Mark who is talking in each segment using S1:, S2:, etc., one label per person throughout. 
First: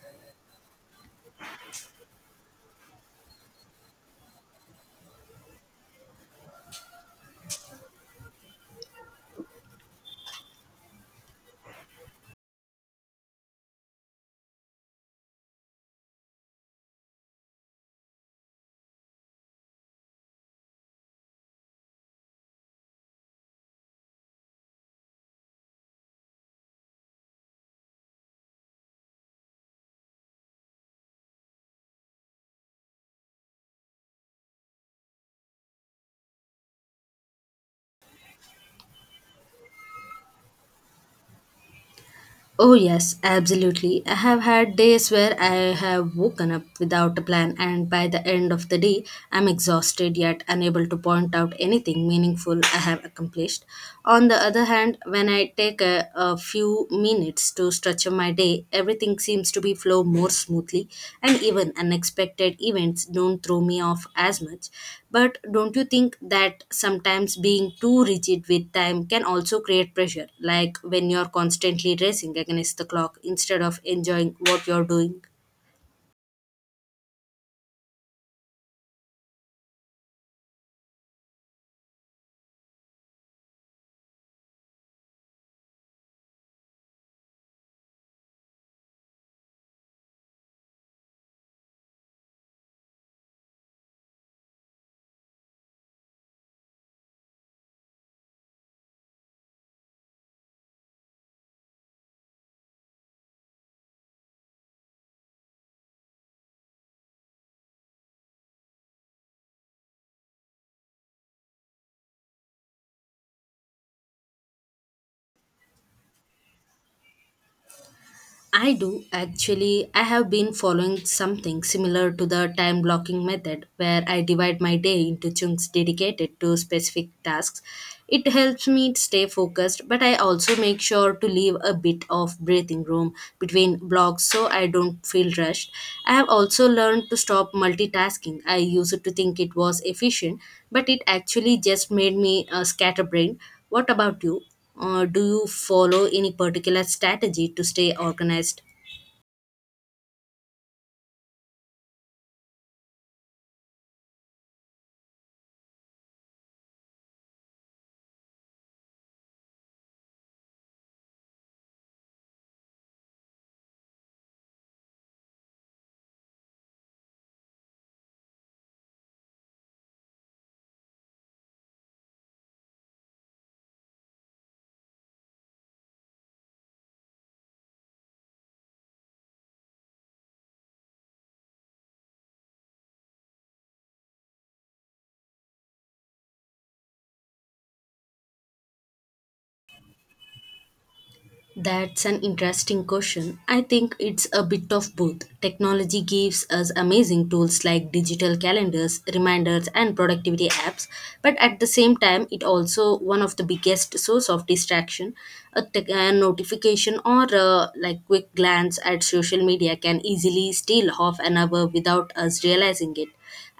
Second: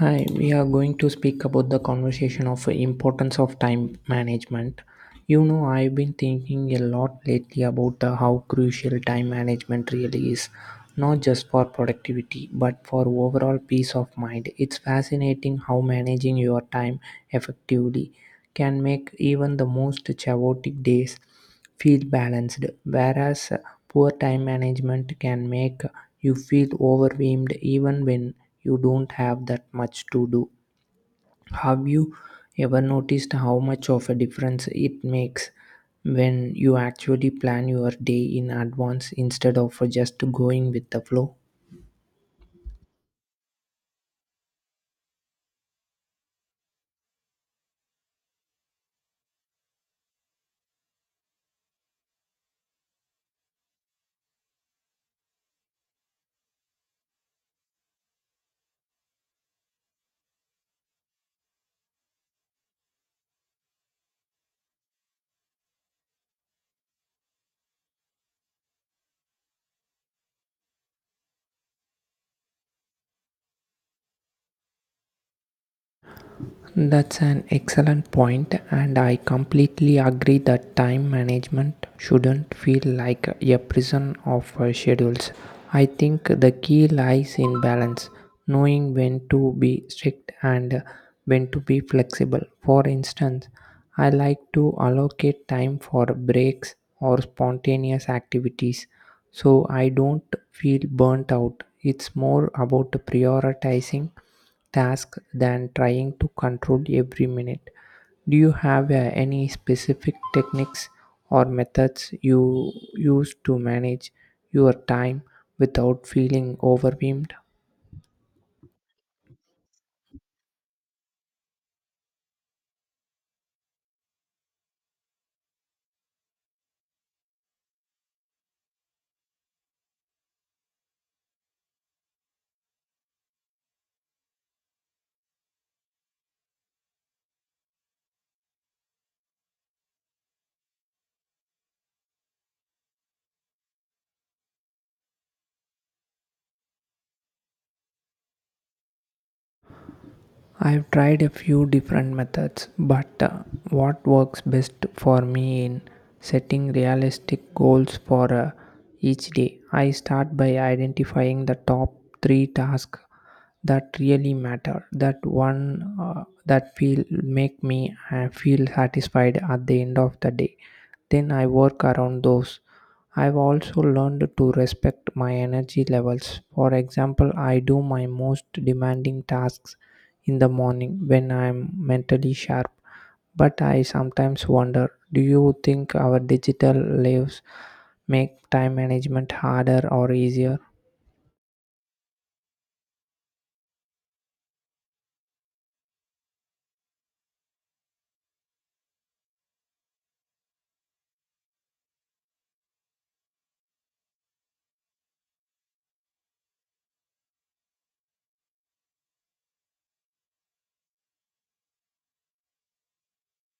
S1: Hi, we are going to speak about the conversation of importance of time management. I've been thinking a lot lately about how crucial time management really is, not just for productivity, but for overall peace of mind. It's fascinating how managing your time effectively can make even the most chaotic days feel balanced, whereas poor time management can make you feel overwhelmed even when you don't have that much to do. Have you ever noticed how much of a difference it makes when you actually plan your day in advance instead of just going with the flow?
S2: Oh, yes, absolutely. I have had days where I have woken up without a plan, and by the end of the day, I'm exhausted yet unable to point out anything meaningful I have accomplished. On the other hand, when I take a few minutes to structure my day, everything seems to be flow more smoothly, and even unexpected events don't throw me off as much. But don't you think that sometimes being too rigid with time can also create pressure, like when you're constantly racing against the clock instead of enjoying what you're doing?
S1: That's an excellent point, and I completely agree that time management shouldn't feel like a prison of schedules. I think the key lies in balance, knowing when to be strict and when to be flexible. For instance, I like to allocate time for breaks or spontaneous activities so I don't feel burnt out. It's more about prioritizing task than trying to control every minute. Do you have any specific techniques or methods you use to manage your time without feeling overwhelmed?
S2: I do actually. I have been following something similar to the time blocking method where I divide my day into chunks dedicated to specific tasks. It helps me stay focused, but I also make sure to leave a bit of breathing room between blocks so I don't feel rushed. I have also learned to stop multitasking. I used to think it was efficient, but it actually just made me scatterbrained. What about you? Or do you follow any particular strategy to stay organized?
S1: I've tried a few different methods, but what works best for me in setting realistic goals for each day? I start by identifying the top three tasks that really matter, that one that feel make me feel satisfied at the end of the day. Then I work around those. I've also learned to respect my energy levels. For example, I do my most demanding tasks in the morning when I'm mentally sharp. But I sometimes wonder, do you think our digital lives make time management harder or easier?
S2: That's an interesting question. I think it's a bit of both. Technology gives us amazing tools like digital calendars, reminders, and productivity apps, but at the same time, it also one of the biggest source of distraction. A notification or like, quick glance at social media can easily steal half an hour without us realizing it.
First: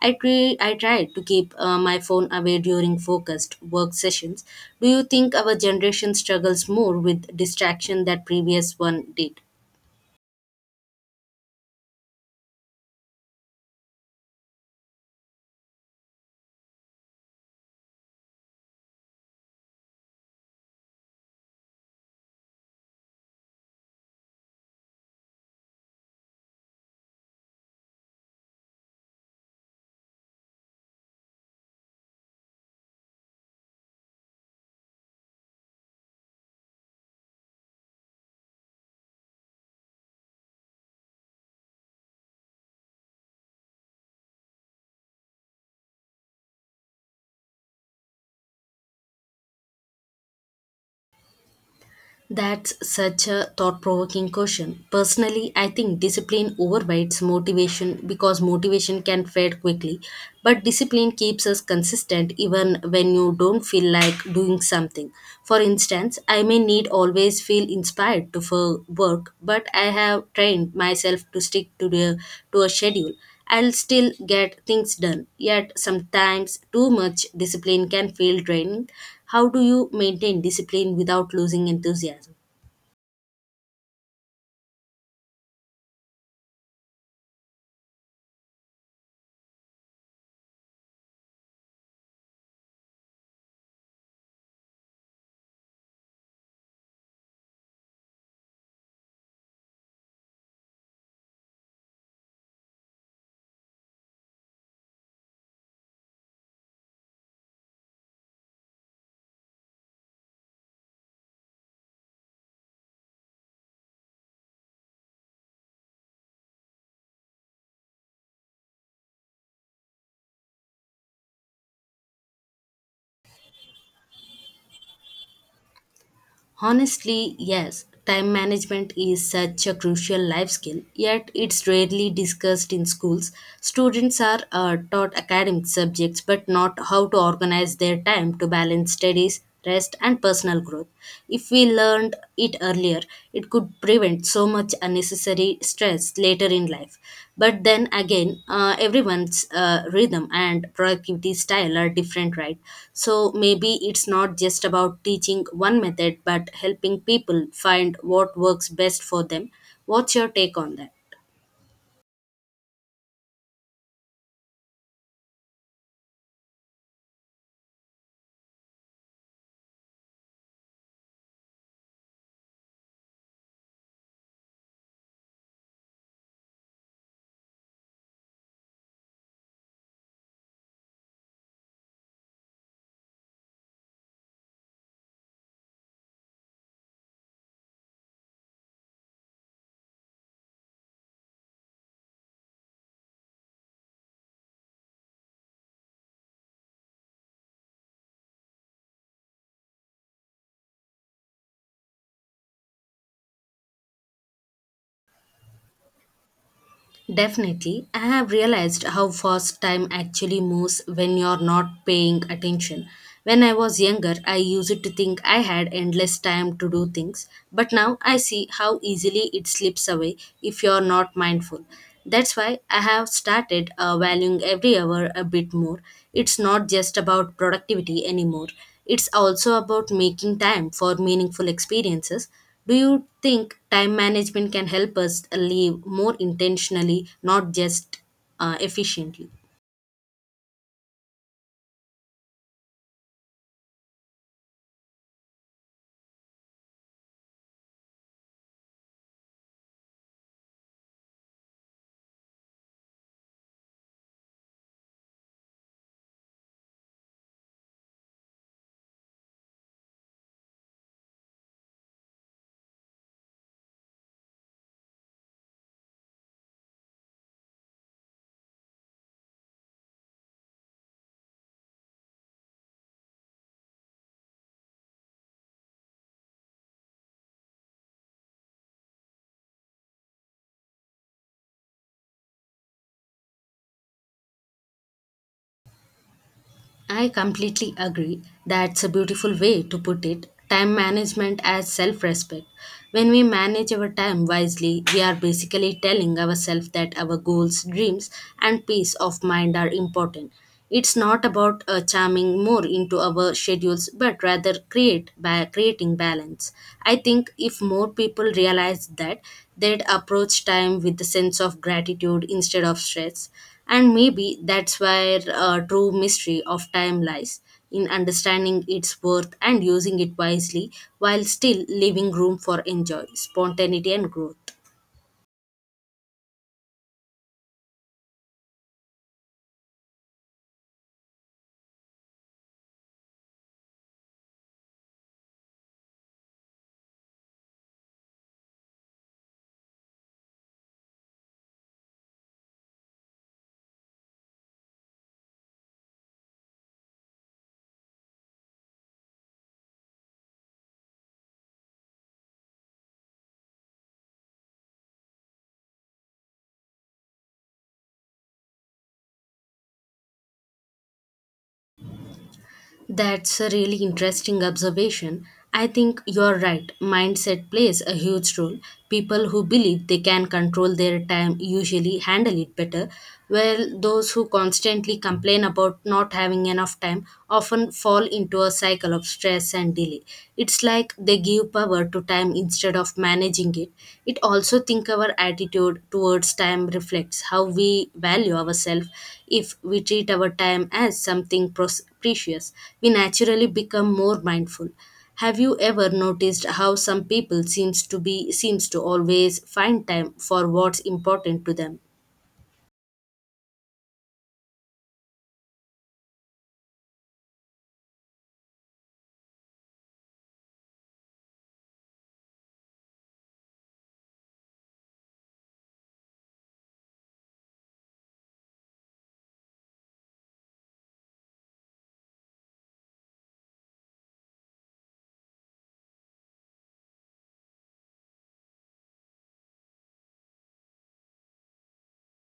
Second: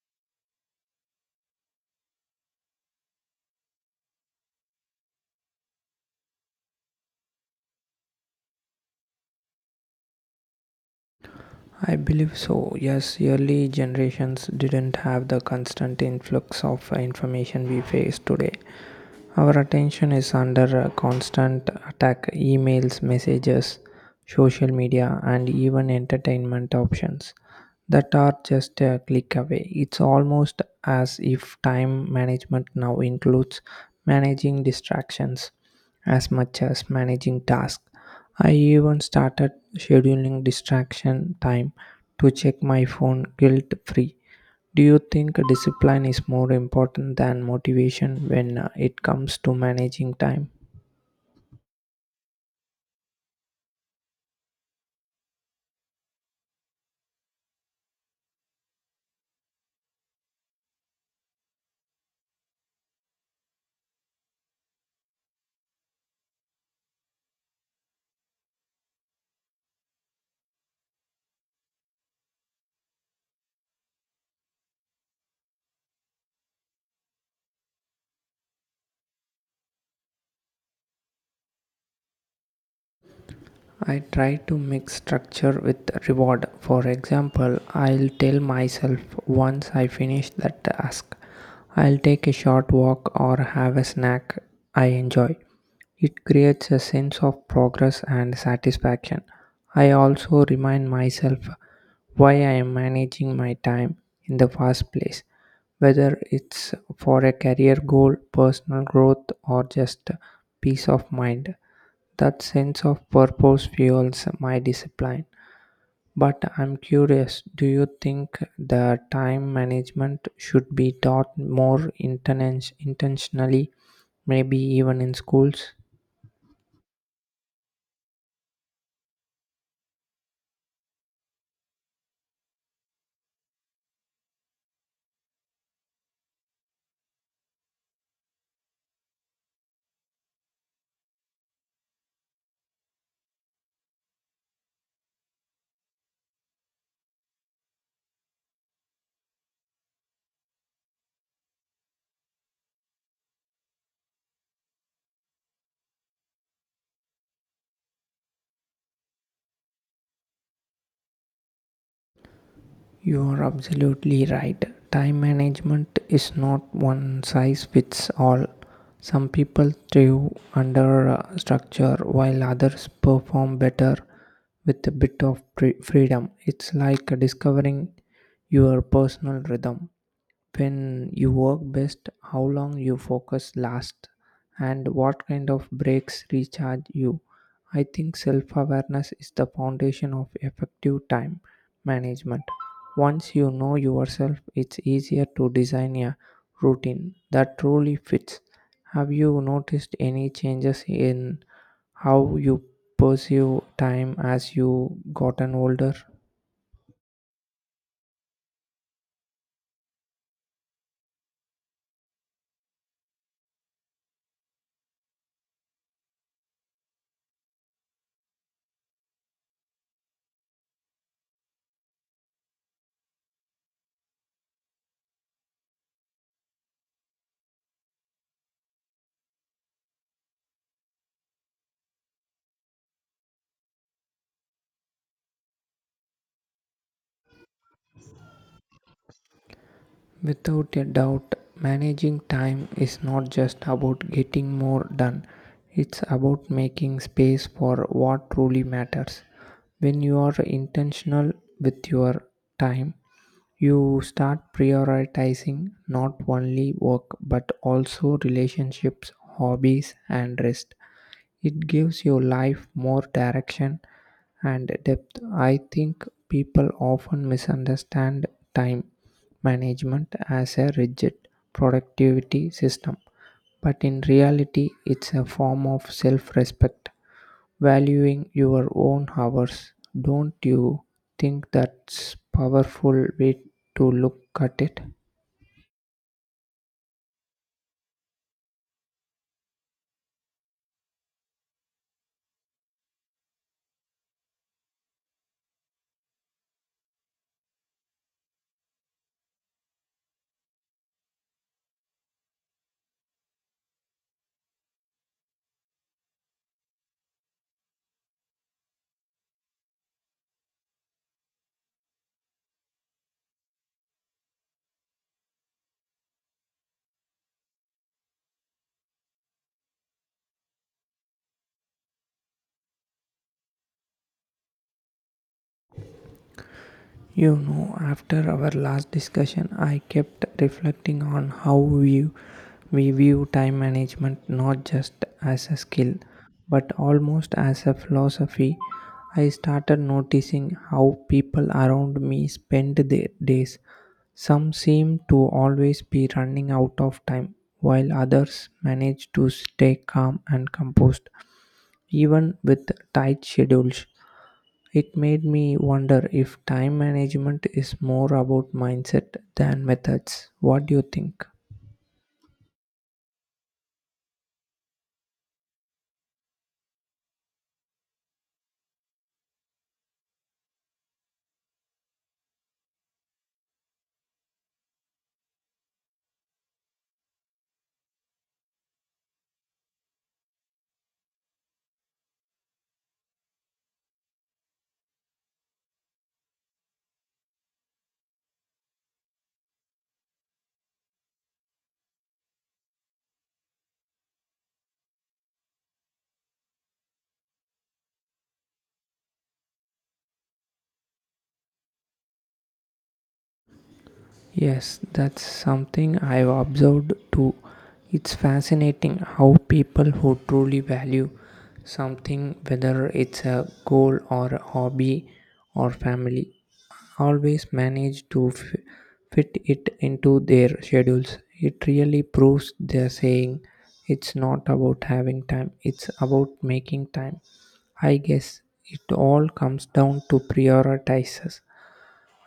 S2: I try to keep my phone away during focused work sessions. Do you think our generation struggles more with distraction than previous one did?
S1: I believe so. Yes, early generations didn't have the constant influx of information we face today. Our attention is under a constant attack: emails, messages, social media, and even entertainment options that are just a click away. It's almost as if time management now includes managing distractions as much as managing tasks. I even started scheduling distraction time to check my phone guilt free. Do you think discipline is more important than motivation when it comes to managing time?
S2: That's such a thought provoking question. Personally, I think discipline overrides motivation because motivation can fade quickly, but discipline keeps us consistent even when you don't feel like doing something. For instance, I may need always feel inspired to for work, but I have trained myself to stick to a schedule. I'll still get things done, yet sometimes too much discipline can feel draining. How do you maintain discipline without losing enthusiasm?
S1: I try to mix structure with reward. For example, I'll tell myself once I finish that task, I'll take a short walk or have a snack I enjoy. It creates a sense of progress and satisfaction. I also remind myself why I am managing my time in the first place, whether it's for a career goal, personal growth, or just peace of mind. That sense of purpose fuels my discipline. But I'm curious, do you think the time management should be taught more intentionally, maybe even in schools?
S2: Honestly, yes, time management is such a crucial life skill, yet it's rarely discussed in schools. Students are taught academic subjects but not how to organize their time to balance studies, rest, and personal growth. If we learned it earlier, it could also prevent so much unnecessary stress later in life. But then again, everyone's rhythm and productivity style are different, right? So maybe it's not just about teaching one method, but helping people find what works best for them. What's your take on that?
S1: You are absolutely right. Time management is not one size fits all. Some people thrive under structure while others perform better with a bit of freedom. It's like discovering your personal rhythm, when you work best, how long you focus last, and what kind of breaks recharge you. I think self awareness is the foundation of effective time management. Once you know yourself, it's easier to design a routine that truly fits. Have you noticed any changes in how you perceive time as you gotten older?
S2: Definitely, I have realized how fast time actually moves when you're not paying attention. When I was younger, I used to think I had endless time to do things, but now I see how easily it slips away if you're not mindful. That's why I have started valuing every hour a bit more. It's not just about productivity anymore, it's also about making time for meaningful experiences. Do you think time management can help us live more intentionally, not just efficiently?
S1: Without a doubt, managing time is not just about getting more done, it's about making space for what truly matters. When you are intentional with your time, you start prioritizing not only work but also relationships, hobbies, and rest. It gives your life more direction and depth. I think people often misunderstand time management as a rigid productivity system, but in reality, it's a form of self respect, valuing your own hours. Don't you think that's powerful way to look at it?
S2: I completely agree. That's a beautiful way to put it. Time management as self respect. When we manage our time wisely, we are basically telling ourselves that our goals, dreams, and peace of mind are important. It's not about charming more into our schedules, but rather create by creating balance. I think if more people realize that, they'd approach time with a sense of gratitude instead of stress. And maybe that's where true mystery of time lies, in understanding its worth and using it wisely while still leaving room for enjoy, spontaneity, and growth.
S1: After our last discussion, I kept reflecting on how we view time management not just as a skill, but almost as a philosophy. I started noticing how people around me spend their days. Some seem to always be running out of time, while others manage to stay calm and composed, even with tight schedules. It made me wonder if time management is more about mindset than methods. What do you think?
S2: That's a really interesting observation. I think you're right. Mindset plays a huge role. People who believe they can control their time usually handle it better, while those who constantly complain about not having enough time often fall into a cycle of stress and delay. It's like they give power to time instead of managing it. It also think our attitude towards time reflects how we value ourselves. If we treat our time as something precious, we naturally become more mindful. Have you ever noticed how some people seems to be seems to always find time for what's important to them?
S1: Yes, that's something I've observed too. It's fascinating how people who truly value something, whether it's a goal or a hobby or family, always manage to fit it into their schedules. It really proves their saying: it's not about having time, it's about making time. I guess it all comes down to prioritizes.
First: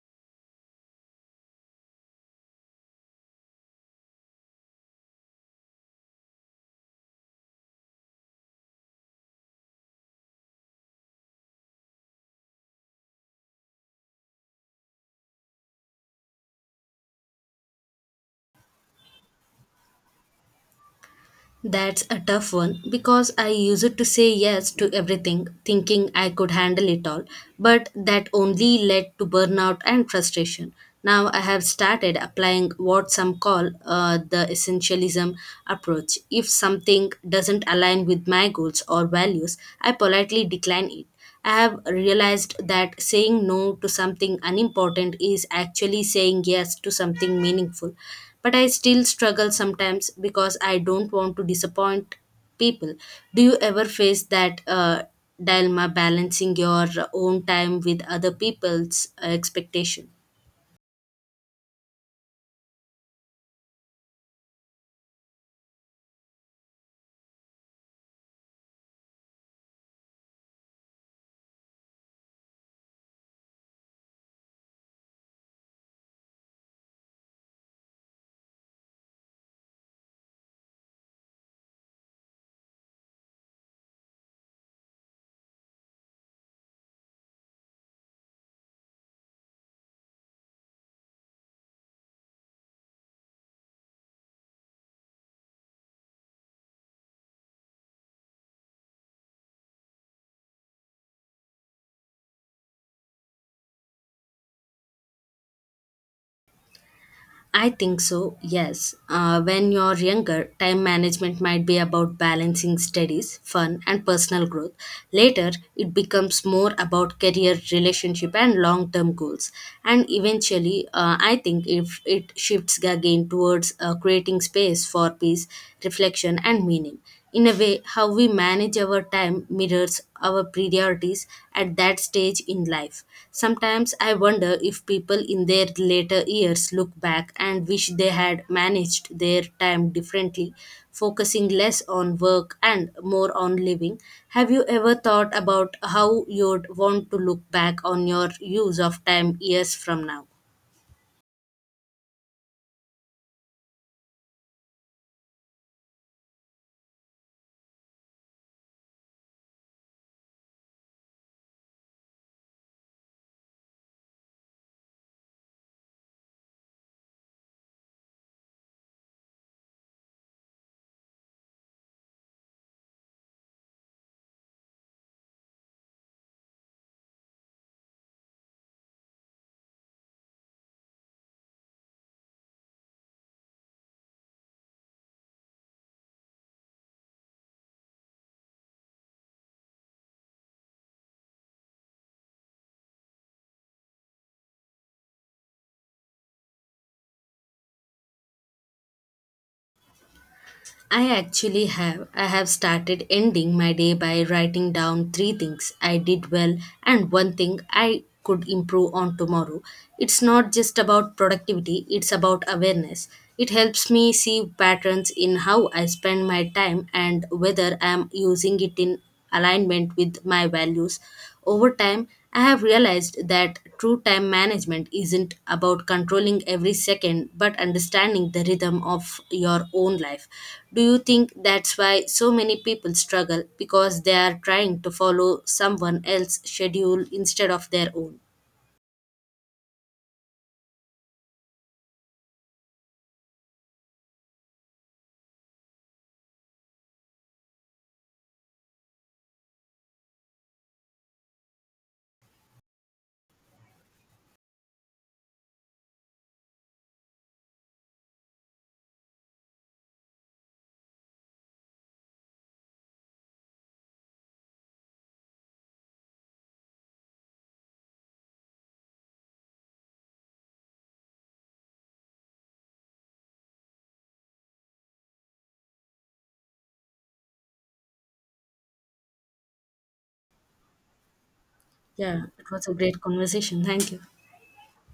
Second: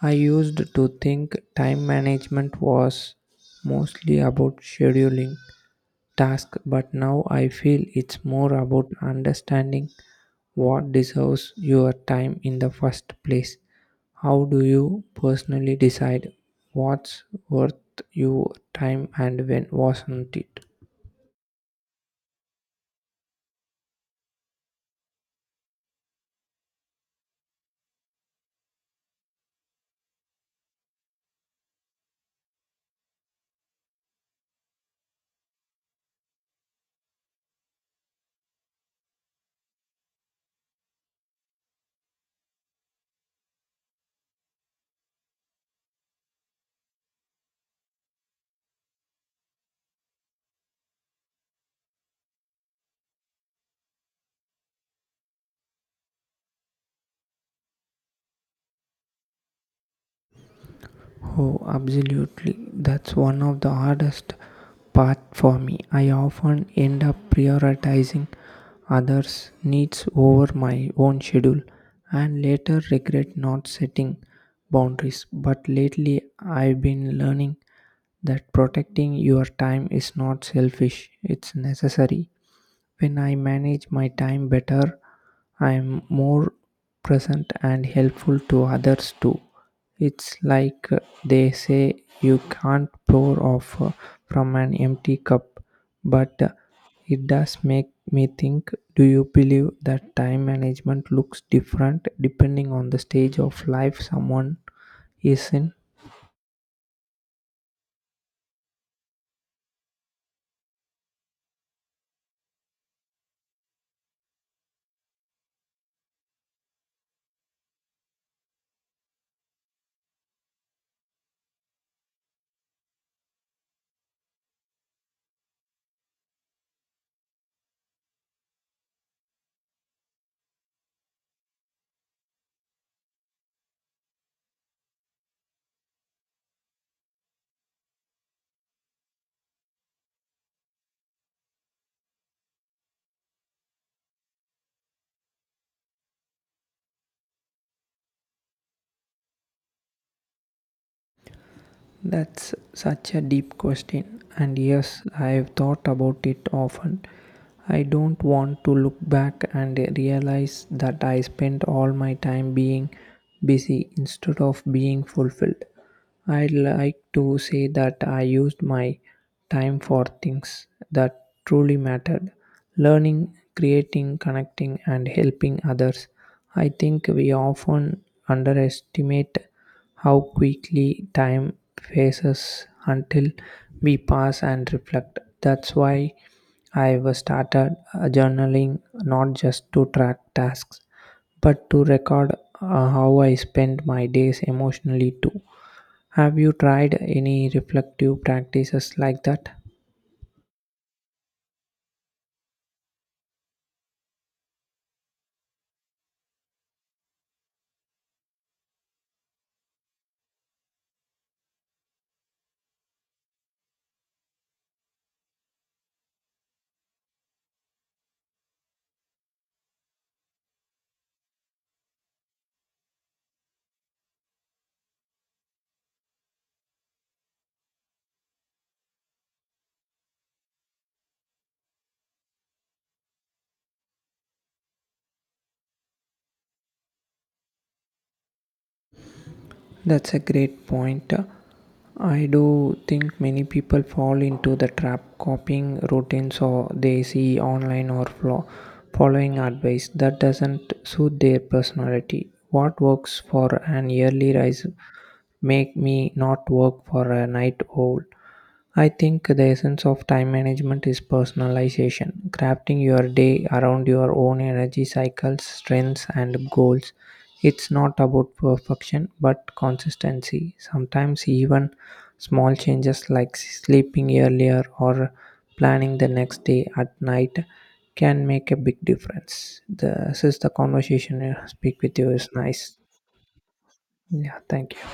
S1: I used to think time management was mostly about scheduling tasks, but now I feel it's more about understanding what deserves your time in the first place. How do you personally decide what's worth your time and when wasn't it?
S2: That's a tough one because I used to say yes to everything, thinking I could handle it all, but that only led to burnout and frustration. Now I have started applying what some call the essentialism approach. If something doesn't align with my goals or values, I politely decline it. I have realized that saying no to something unimportant is actually saying yes to something meaningful. But I still struggle sometimes because I don't want to disappoint people. Do you ever face that dilemma balancing your own time with other people's expectation?
S1: Oh, absolutely. That's one of the hardest part for me. I often end up prioritizing others' needs over my own schedule and later regret not setting boundaries. But lately I've been learning that protecting your time is not selfish, it's necessary. When I manage my time better, I am more present and helpful to others too. It's like they say you can't pour off from an empty cup, but it does make me think, do you believe that time management looks different depending on the stage of life someone is in?
S2: I think so, yes. When you're younger, time management might be about balancing studies, fun, and personal growth. Later, it becomes more about career, relationship, and long term goals. And eventually, I think if it shifts again towards creating space for peace, reflection, and meaning. In a way, how we manage our time mirrors our priorities at that stage in life. Sometimes I wonder if people in their later years look back and wish they had managed their time differently, focusing less on work and more on living. Have you ever thought about how you'd want to look back on your use of time years from now?
S1: That's such a deep question, and yes, I've thought about it often. I don't want to look back and realize that I spent all my time being busy instead of being fulfilled. I'd like to say that I used my time for things that truly mattered: learning, creating, connecting, and helping others. I think we often underestimate how quickly time passes until we pass and reflect. That's why I was started journaling not just to track tasks but to record how I spend my days emotionally too. Have you tried any reflective practices like that?
S2: I actually have. I have started ending my day by writing down three things I did well and one thing I could improve on tomorrow. It's not just about productivity, it's about awareness. It helps me see patterns in how I spend my time and whether I'm using it in alignment with my values. Over time, I have realized that true time management isn't about controlling every second but understanding the rhythm of your own life. Do you think that's why so many people struggle because they are trying to follow someone else's schedule instead of their own?
S1: That's a great point. I do think many people fall into the trap copying routines or they see online or following advice that doesn't suit their personality. What works for an early rise make me not work for a night owl. I think the essence of time management is personalization, crafting your day around your own energy cycles, strengths, and goals. It's not about perfection but consistency. Sometimes, even small changes like sleeping earlier or planning the next day at night can make a big difference. This is the conversation I speak with you
S2: Yeah,
S1: is
S2: it was a
S1: nice,
S2: great conversation. Thank you.
S1: yeah, thank you.